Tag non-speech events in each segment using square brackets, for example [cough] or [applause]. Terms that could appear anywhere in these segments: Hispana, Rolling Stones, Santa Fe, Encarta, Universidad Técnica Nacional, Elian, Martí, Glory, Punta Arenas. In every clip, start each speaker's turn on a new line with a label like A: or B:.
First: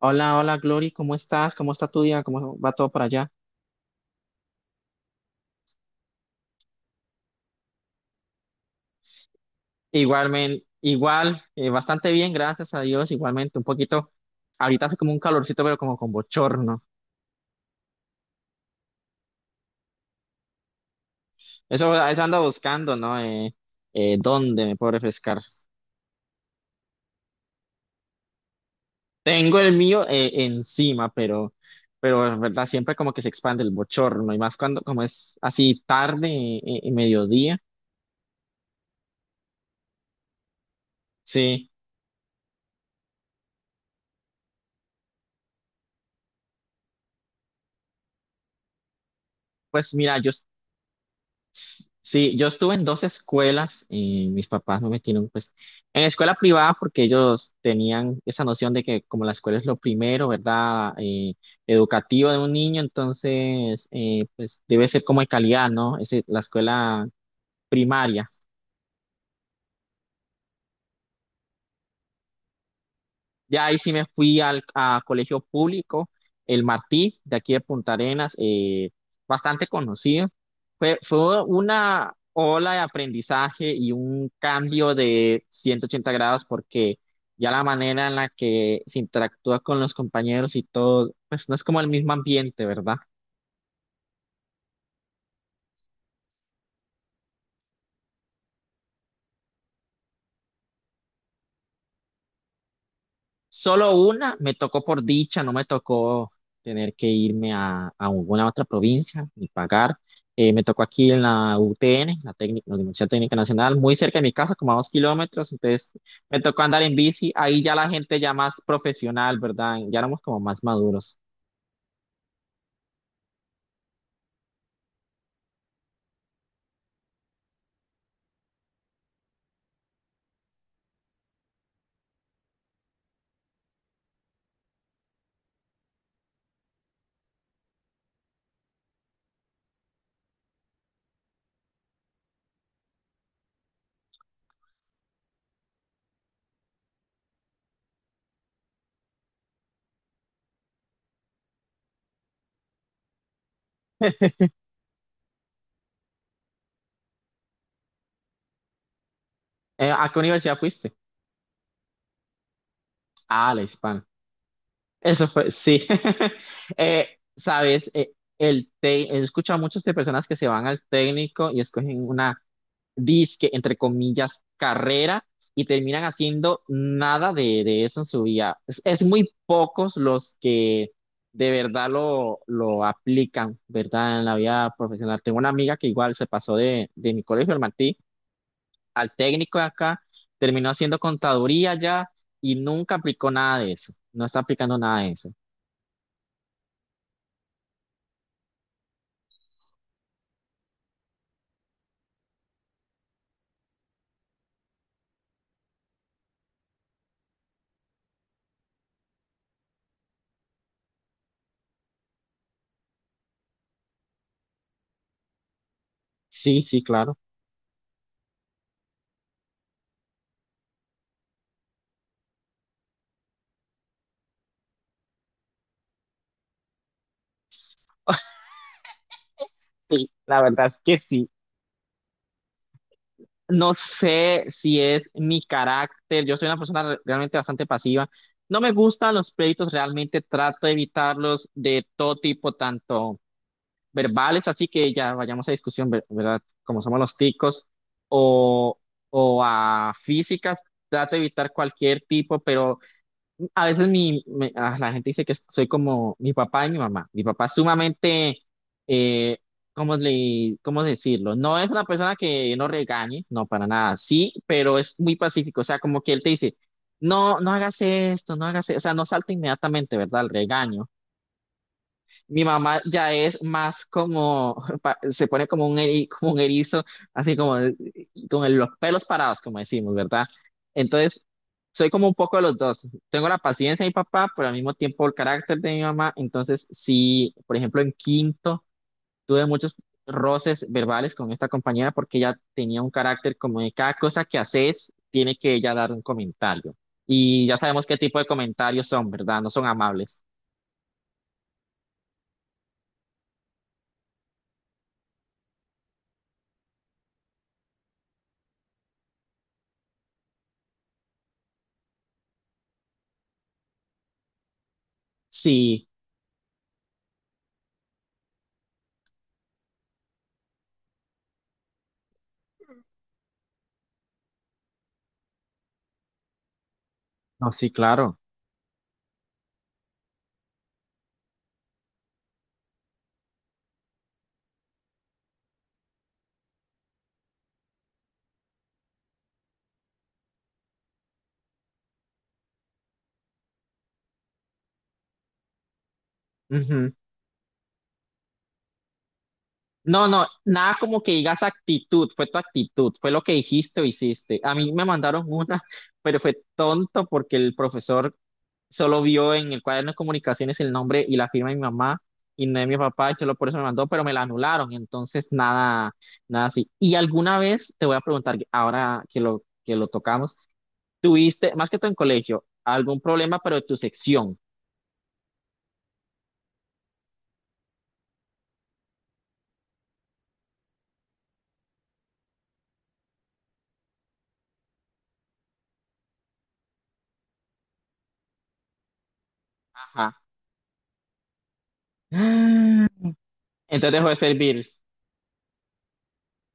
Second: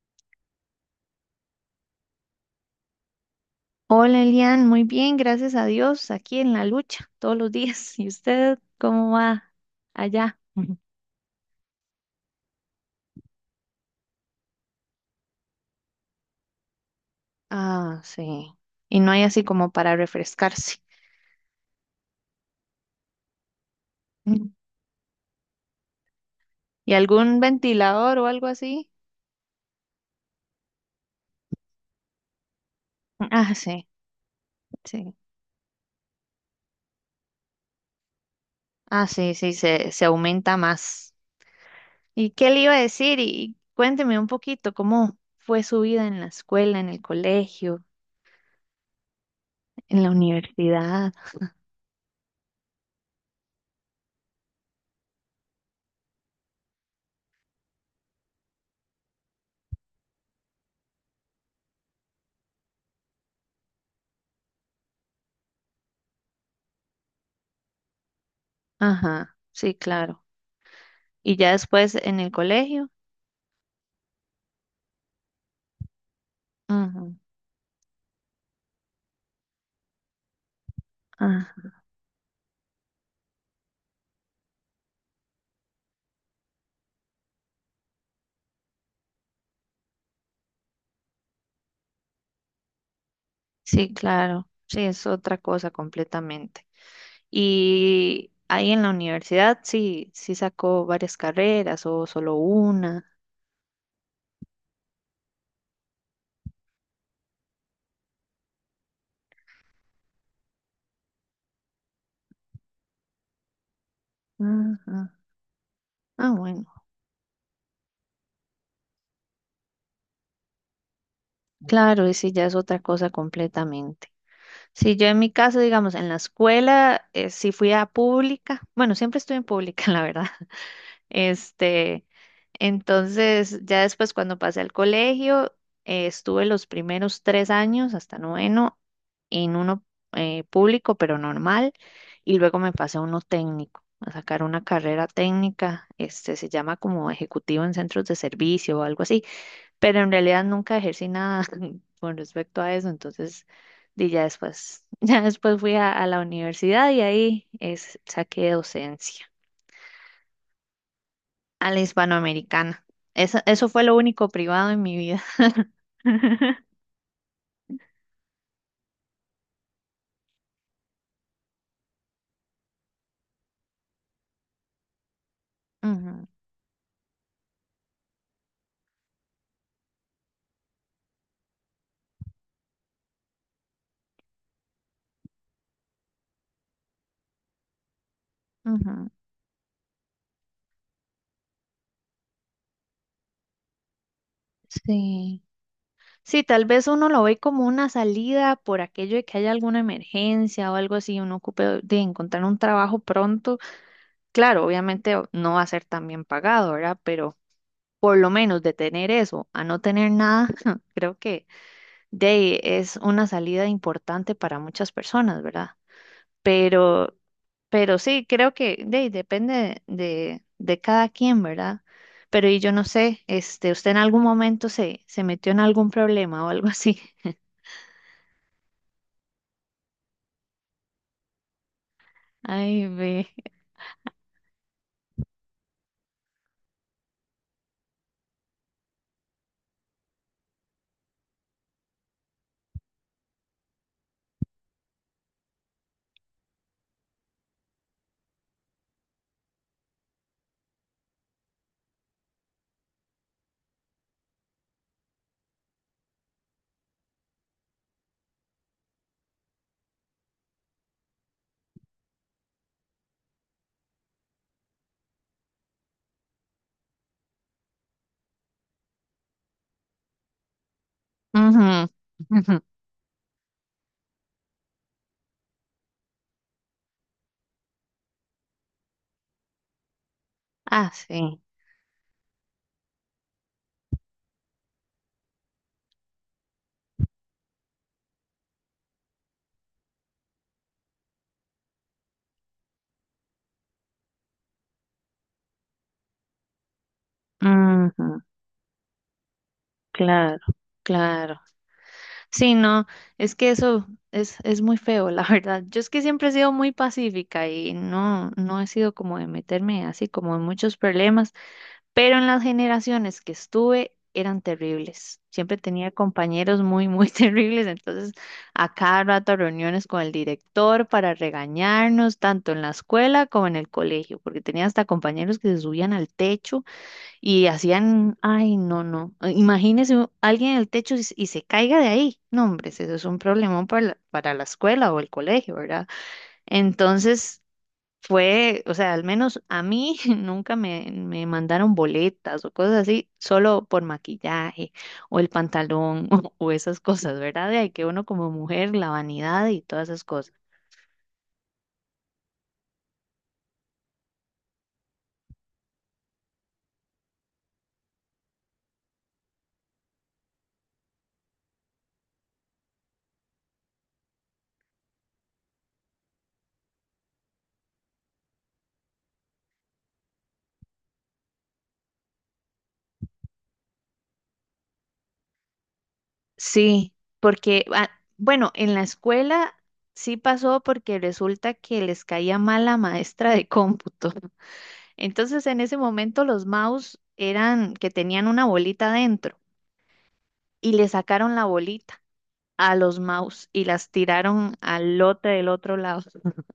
A: Hola, hola, Glory, ¿cómo estás? ¿Cómo está tu día? ¿Cómo va todo por allá?
B: Hola Elian, muy bien, gracias a Dios, aquí en la lucha todos los días. [laughs] ¿Y usted cómo va allá?
A: Igualmente,
B: [laughs]
A: igual, bastante bien, gracias a Dios, igualmente, un poquito, ahorita hace como un calorcito, pero como con bochorno.
B: Ah, sí. Y no hay así como para refrescarse.
A: Eso ando buscando, ¿no?
B: Mm.
A: ¿Dónde me puedo refrescar?
B: ¿Y algún ventilador o algo así?
A: Tengo el mío encima, pero es verdad, siempre como que se
B: Ah,
A: expande el
B: sí,
A: bochorno, y más cuando, como
B: sí.
A: es así tarde, mediodía.
B: Ah, sí, sí, se aumenta más.
A: Sí,
B: ¿Y qué le iba a decir? Y cuénteme un poquito cómo fue su vida en la escuela, en el colegio,
A: pues
B: en la
A: mira,
B: universidad.
A: sí, yo estuve en dos escuelas y mis papás no me metieron pues en escuela privada porque ellos tenían esa noción de que como la escuela es lo primero, ¿verdad? Educativo de un niño, entonces pues debe ser como de calidad, ¿no? Es la escuela primaria.
B: Ajá, sí, claro. ¿Y ya después en el colegio?
A: Ya ahí sí me fui al a colegio público, el
B: Ajá.
A: Martí, de aquí de Punta Arenas, bastante conocido. Fue una ola de aprendizaje y un cambio de 180 grados porque ya la manera en la que se interactúa con los compañeros y todo, pues no es como el mismo ambiente, ¿verdad?
B: Sí, claro, sí, es otra cosa completamente. Y ahí en la universidad, sí, sí sacó varias carreras o solo una.
A: Solo una me tocó por dicha, no me tocó tener que irme a alguna otra provincia ni pagar. Me tocó aquí en la UTN, técnica, la Universidad Técnica Nacional, muy cerca de mi casa, como a dos
B: Ajá.
A: kilómetros. Entonces
B: Ah,
A: me tocó
B: bueno,
A: andar en bici. Ahí ya la gente ya más profesional, ¿verdad? Ya éramos como más maduros.
B: claro, y sí, ya es otra cosa completamente. Sí, yo en mi caso, digamos, en la escuela, sí fui a pública. Bueno, siempre estuve en pública, [laughs] la verdad. Este, entonces, ya después cuando pasé al colegio, estuve los primeros tres años hasta noveno en uno público, pero normal, y luego me pasé a uno técnico, a sacar una carrera técnica, se llama como ejecutivo en centros de servicio o algo así, pero en realidad nunca ejercí nada [laughs] con respecto a eso, entonces, di ya después, [laughs] ya después fui a la universidad y ahí es, saqué docencia
A: ¿A qué universidad fuiste?
B: a la hispanoamericana. Eso,
A: Ah, la
B: eso fue lo
A: Hispana.
B: único privado en mi vida.
A: Eso fue, sí. [laughs] Eh, sabes, he escuchado a muchas de personas que se van al técnico y escogen una disque, entre comillas, carrera y terminan
B: Ujú,
A: haciendo nada de eso en su vida. Es muy pocos los que de verdad lo aplican, ¿verdad? En la vida profesional. Tengo una amiga que igual se pasó de mi colegio, el Martí,
B: ujú.
A: al técnico de acá, terminó haciendo contaduría ya y nunca aplicó nada de eso. No está aplicando nada de eso.
B: Sí. Sí, tal vez uno lo ve como una salida por aquello de que haya alguna emergencia o algo así, uno ocupe de encontrar un trabajo pronto. Claro, obviamente o- no va a ser tan bien pagado, ¿verdad? Pero por lo menos de tener eso a no tener nada, [laughs] creo que de ahí es una salida importante para muchas personas, ¿verdad?
A: Sí, sí,
B: Pero
A: claro.
B: Pero sí, creo que ahí depende de cada quien, ¿verdad? Pero y yo no sé, ¿usted en algún momento se metió en algún problema o algo así? [laughs]
A: [laughs] Sí, la verdad es que sí.
B: Ay, ve.
A: No sé si es mi carácter, yo soy una persona realmente bastante pasiva. No me gustan los pleitos, realmente trato de evitarlos de todo tipo, tanto verbales, así que ya vayamos a discusión, ¿verdad? Como somos los ticos, o, o a físicas, trato de evitar cualquier tipo, pero a veces la gente dice que soy como mi papá y mi mamá. Mi papá es sumamente, eh, ¿cómo decirlo? No es una persona que no regañe, no, para nada, sí, pero es muy pacífico. O sea, como que él te dice, no, no hagas esto, no hagas esto. O sea, no salta inmediatamente, ¿verdad? El regaño.
B: Ujú,
A: Mi
B: ujú.
A: mamá ya es más como, [laughs] se pone como un erizo, así como con los pelos parados, como decimos, ¿verdad?
B: Ah,
A: Entonces,
B: sí.
A: soy como un poco de los dos. Tengo la paciencia de mi papá, pero al mismo tiempo el carácter de mi mamá. Entonces, sí, por ejemplo, en quinto tuve muchos roces verbales con esta compañera porque ella tenía un carácter como de cada cosa que haces, tiene que ella dar un comentario. Y ya sabemos qué tipo
B: Ujú,
A: de comentarios son, ¿verdad? No son amables.
B: claro, claro. Sí, no, es que eso es muy feo, la [laughs] verdad. Yo es que siempre he sido muy pacífica y no, no he sido como de meterme así como en muchos problemas. Pero en las generaciones que estuve eran terribles. Siempre
A: Sí,
B: tenía compañeros muy, muy [laughs] terribles, entonces a cada rato reuniones con el director para regañarnos, tanto en la escuela como en el colegio, porque tenía hasta compañeros que se subían al techo y
A: no, sí, claro.
B: hacían, ay, no, no, imagínese u- alguien en el techo se y se caiga de ahí. No, hombre, eso es un problemón para para la escuela o el colegio, ¿verdad? Entonces fue, o sea, al menos a mí [laughs] nunca me mandaron boletas o cosas así, solo por maquillaje o el pantalón [laughs] o esas
A: Ujú.
B: cosas, ¿verdad? De ahí que uno como mujer, la vanidad y todas esas
A: No, no,
B: cosas.
A: nada como que digas actitud, fue tu actitud, fue lo que dijiste o hiciste. A mí me mandaron [laughs] una, pero fue tonto porque el profesor solo vio en el cuaderno de comunicaciones el nombre y la firma de mi mamá y no de mi papá y solo por eso me mandó, pero me la anularon, entonces nada, nada así. Y alguna vez te voy a preguntar, ahora que lo tocamos, ¿tuviste, más que todo en colegio, algún problema, pero de tu sección?
B: Sí, porque, ah, bueno, en la escuela sí pasó porque resulta que les caía mal la maestra de cómputo. Entonces, en ese momento los mouse eran que tenían una bolita dentro
A: Ajá.
B: y le sacaron la bolita a los
A: [gasps]
B: mouse y las
A: Entonces dejó de
B: tiraron
A: servir.
B: al lote del otro lado. [laughs]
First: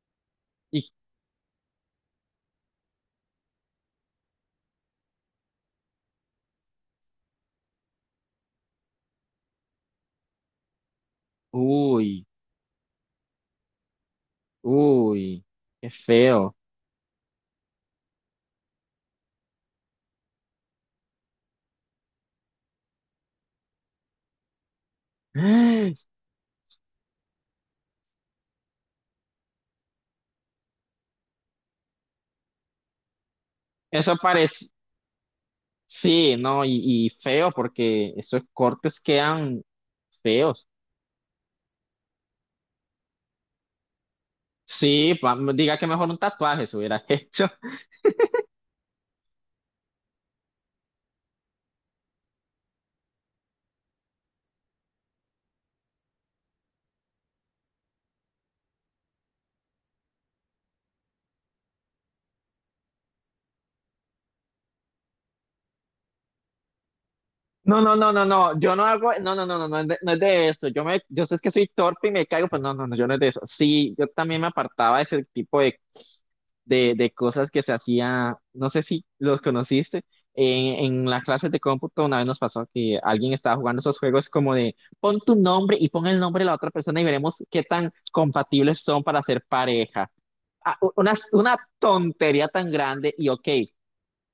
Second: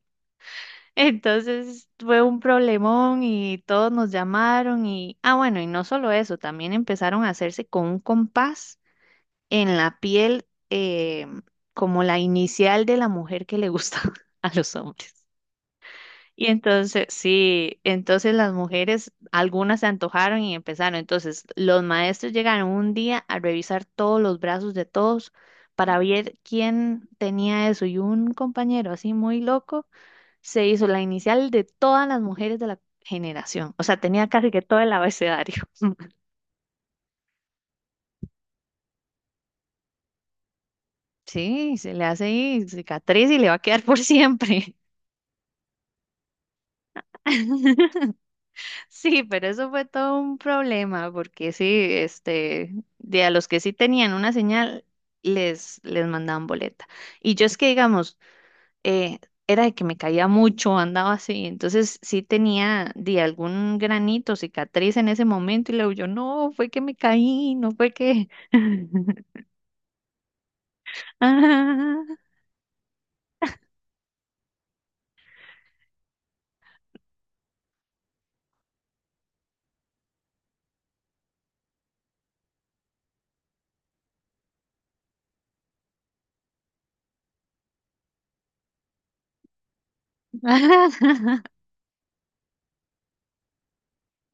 A: Y,
B: Entonces fue un problemón y todos nos llamaron y, ah, bueno, y no solo eso, también empezaron a hacerse con un compás en la piel como la
A: uy.
B: inicial de la mujer que le gusta [laughs] a los hombres.
A: Uy, qué
B: Y
A: feo.
B: entonces, sí, entonces las mujeres, algunas se antojaron y empezaron. Entonces, los maestros llegaron un día a revisar todos los brazos de todos para
A: [gasps]
B: ver quién tenía eso. Y un compañero así muy loco se hizo la inicial de todas las mujeres de la generación. O sea,
A: Eso
B: tenía casi que
A: parece,
B: todo el abecedario. [laughs]
A: sí, no, y feo porque esos cortes quedan feos.
B: Sí, se le hace ahí cicatriz y le va a quedar por siempre.
A: Sí, diga que mejor un tatuaje se hubiera [laughs] hecho.
B: [laughs] Sí, pero eso fue todo un problema, porque sí, este, de a los que sí tenían una señal, les mandaban boleta. Y yo es que, digamos, eh, era de que me caía mucho, andaba así, entonces sí tenía de algún granito, cicatriz en ese momento, y luego yo, no, fue que me caí, no
A: No,
B: fue
A: no, no, no,
B: que...
A: no, yo no hago, no,
B: [laughs]
A: no, no, no, no, es de, no es de esto. Yo me, yo sé que soy torpe y
B: Ah,
A: me caigo, pero no, no, no, yo no es de eso. Sí, yo también me apartaba de ese tipo de cosas que se hacía, no sé si los conociste, en las clases de cómputo una vez nos pasó que alguien estaba jugando esos juegos como de pon tu nombre y pon el nombre de la otra persona y veremos qué tan compatibles son para ser pareja. Ah, una tontería tan grande y ok,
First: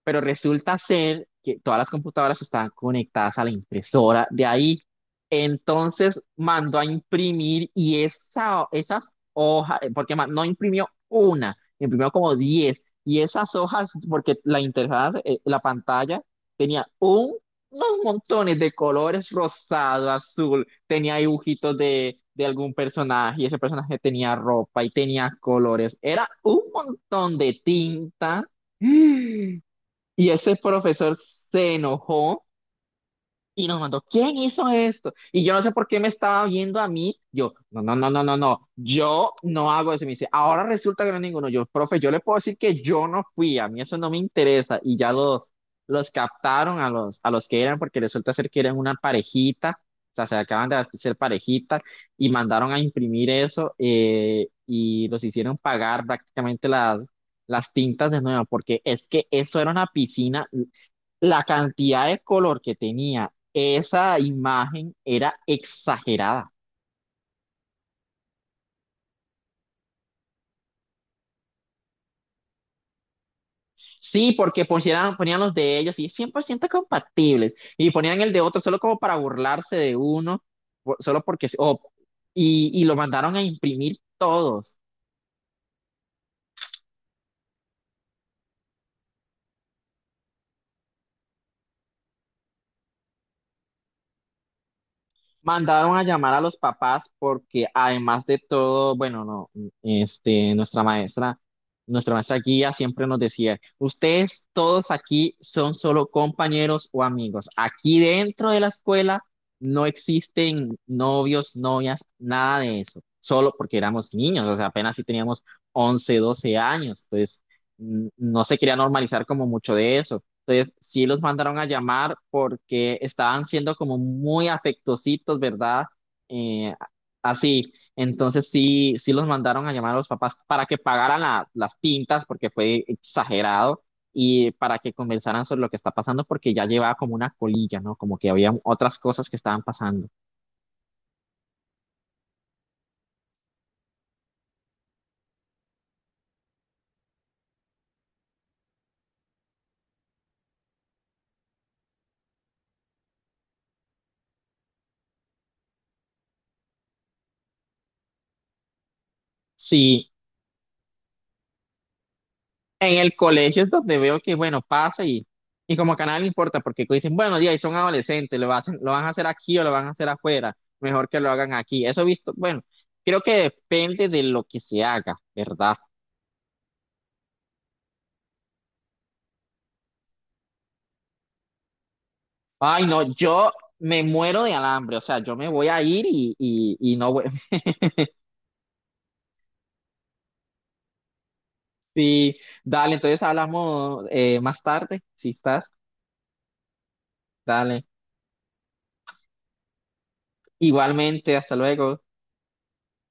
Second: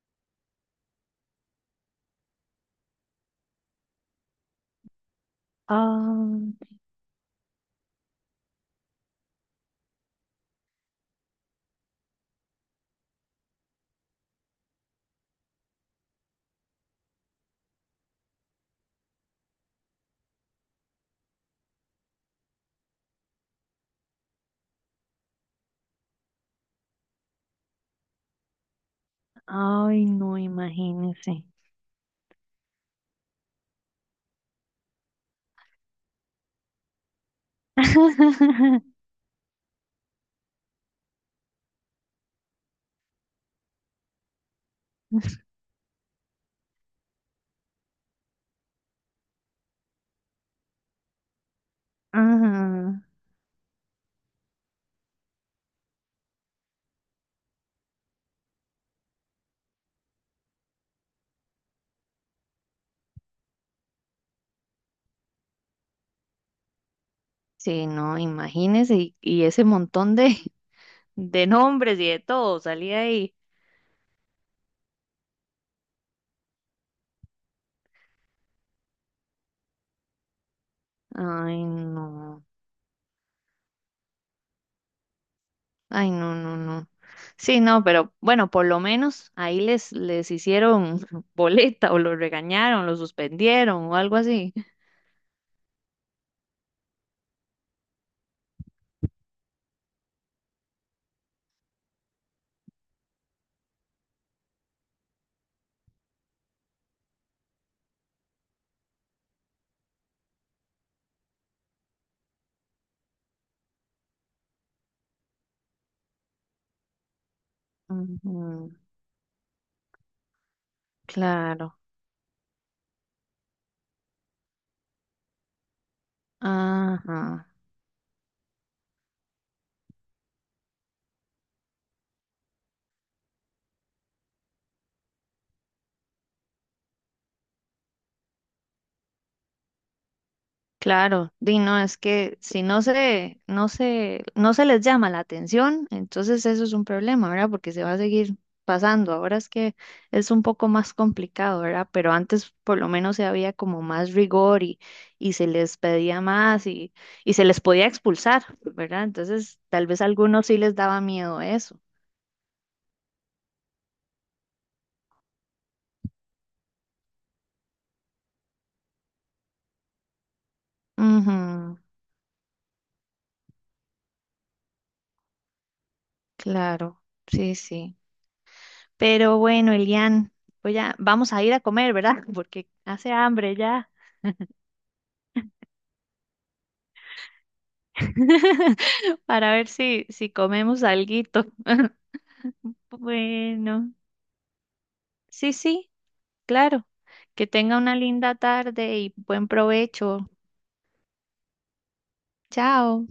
A: pero resulta ser que todas las computadoras estaban conectadas a la impresora de ahí. Entonces
B: ah,
A: mandó a imprimir y esas hojas, porque no imprimió una, imprimió como 10. Y esas hojas, porque la interfaz, la pantalla, tenía unos montones de colores rosado, azul, tenía dibujitos de algún personaje y ese personaje tenía ropa y tenía colores. Era un montón de tinta. [gasps]
B: ah, ay,
A: Y
B: no,
A: ese profesor
B: imagínese.
A: se enojó y nos mandó, ¿quién hizo esto? Y yo no sé por qué me estaba viendo a mí. Yo, no, no, no, no, no, no,
B: [laughs]
A: yo no hago eso. Y me dice, ahora resulta que no es ninguno. Yo, profe, yo le puedo decir que yo no fui, a mí eso no me interesa. Y ya los captaron a los que eran, porque resulta ser que eran una parejita, o sea, se acaban de ser parejita y mandaron a
B: Ah,
A: imprimir eso y los hicieron pagar prácticamente las tintas de nuevo, porque es que eso era una piscina, la cantidad de color que tenía esa imagen era exagerada.
B: sí, no, imagínese, y ese montón de, [laughs] de nombres y de todo salía ahí.
A: Sí, porque ponían los de ellos y 100% compatibles y ponían el de otro solo como para burlarse de uno, solo porque... sí,
B: Ay, no,
A: y lo mandaron a imprimir todos.
B: ay, no, no, no. Sí, no, pero bueno, por lo menos ahí les, les hicieron [laughs] boleta o los regañaron, los suspendieron o algo así.
A: Mandaron a llamar a los papás porque además de todo, bueno, no, este, nuestra maestra guía siempre nos decía, ustedes todos aquí son solo compañeros o amigos. Aquí dentro de la escuela no existen novios, novias, nada de eso. Solo porque éramos niños, o sea, apenas si teníamos 11 12 años. Entonces, no se
B: Ujú,
A: quería normalizar como mucho de eso. Entonces, sí los mandaron a
B: claro,
A: llamar porque estaban siendo como muy afectositos, ¿verdad? Eh,
B: ajá.
A: así. Entonces, sí, sí los mandaron a llamar a los papás para que pagaran las tintas porque fue exagerado y para que conversaran sobre lo que está pasando porque ya llevaba como una colilla, ¿no? Como que había otras cosas que estaban pasando.
B: Claro, di no, es que si no no no se les llama la atención, entonces eso es un problema, ¿verdad? Porque se va a seguir pasando. Ahora es que es un poco más complicado, ¿verdad? Pero antes por lo menos se había como más rigor y se les pedía más y se les podía expulsar, ¿verdad? Entonces tal vez a
A: Sí.
B: algunos sí les daba miedo eso.
A: En el colegio es donde veo que, bueno, pasa y como que a nadie le importa, porque dicen, bueno, ya, y son adolescentes, lo hacen, lo van a hacer aquí o lo van a hacer afuera, mejor que lo hagan
B: Ujú,
A: aquí. Eso he visto, bueno, creo que depende de lo que se haga, ¿verdad?
B: claro, sí, sí. Pero bueno, Elian, pues ya vamos a ir a comer, ¿verdad? [laughs] Porque
A: Ay, no,
B: hace
A: yo
B: hambre ya.
A: me muero de alambre, o sea, yo me voy a ir y no voy. [laughs]
B: [laughs] Para ver si, si comemos alguito. [laughs]
A: Sí, dale, entonces
B: Bueno,
A: hablamos más tarde, si
B: sí,
A: estás,
B: sí, claro. Que tenga
A: dale.
B: una linda tarde y buen provecho.
A: Igualmente, hasta luego.
B: Chao.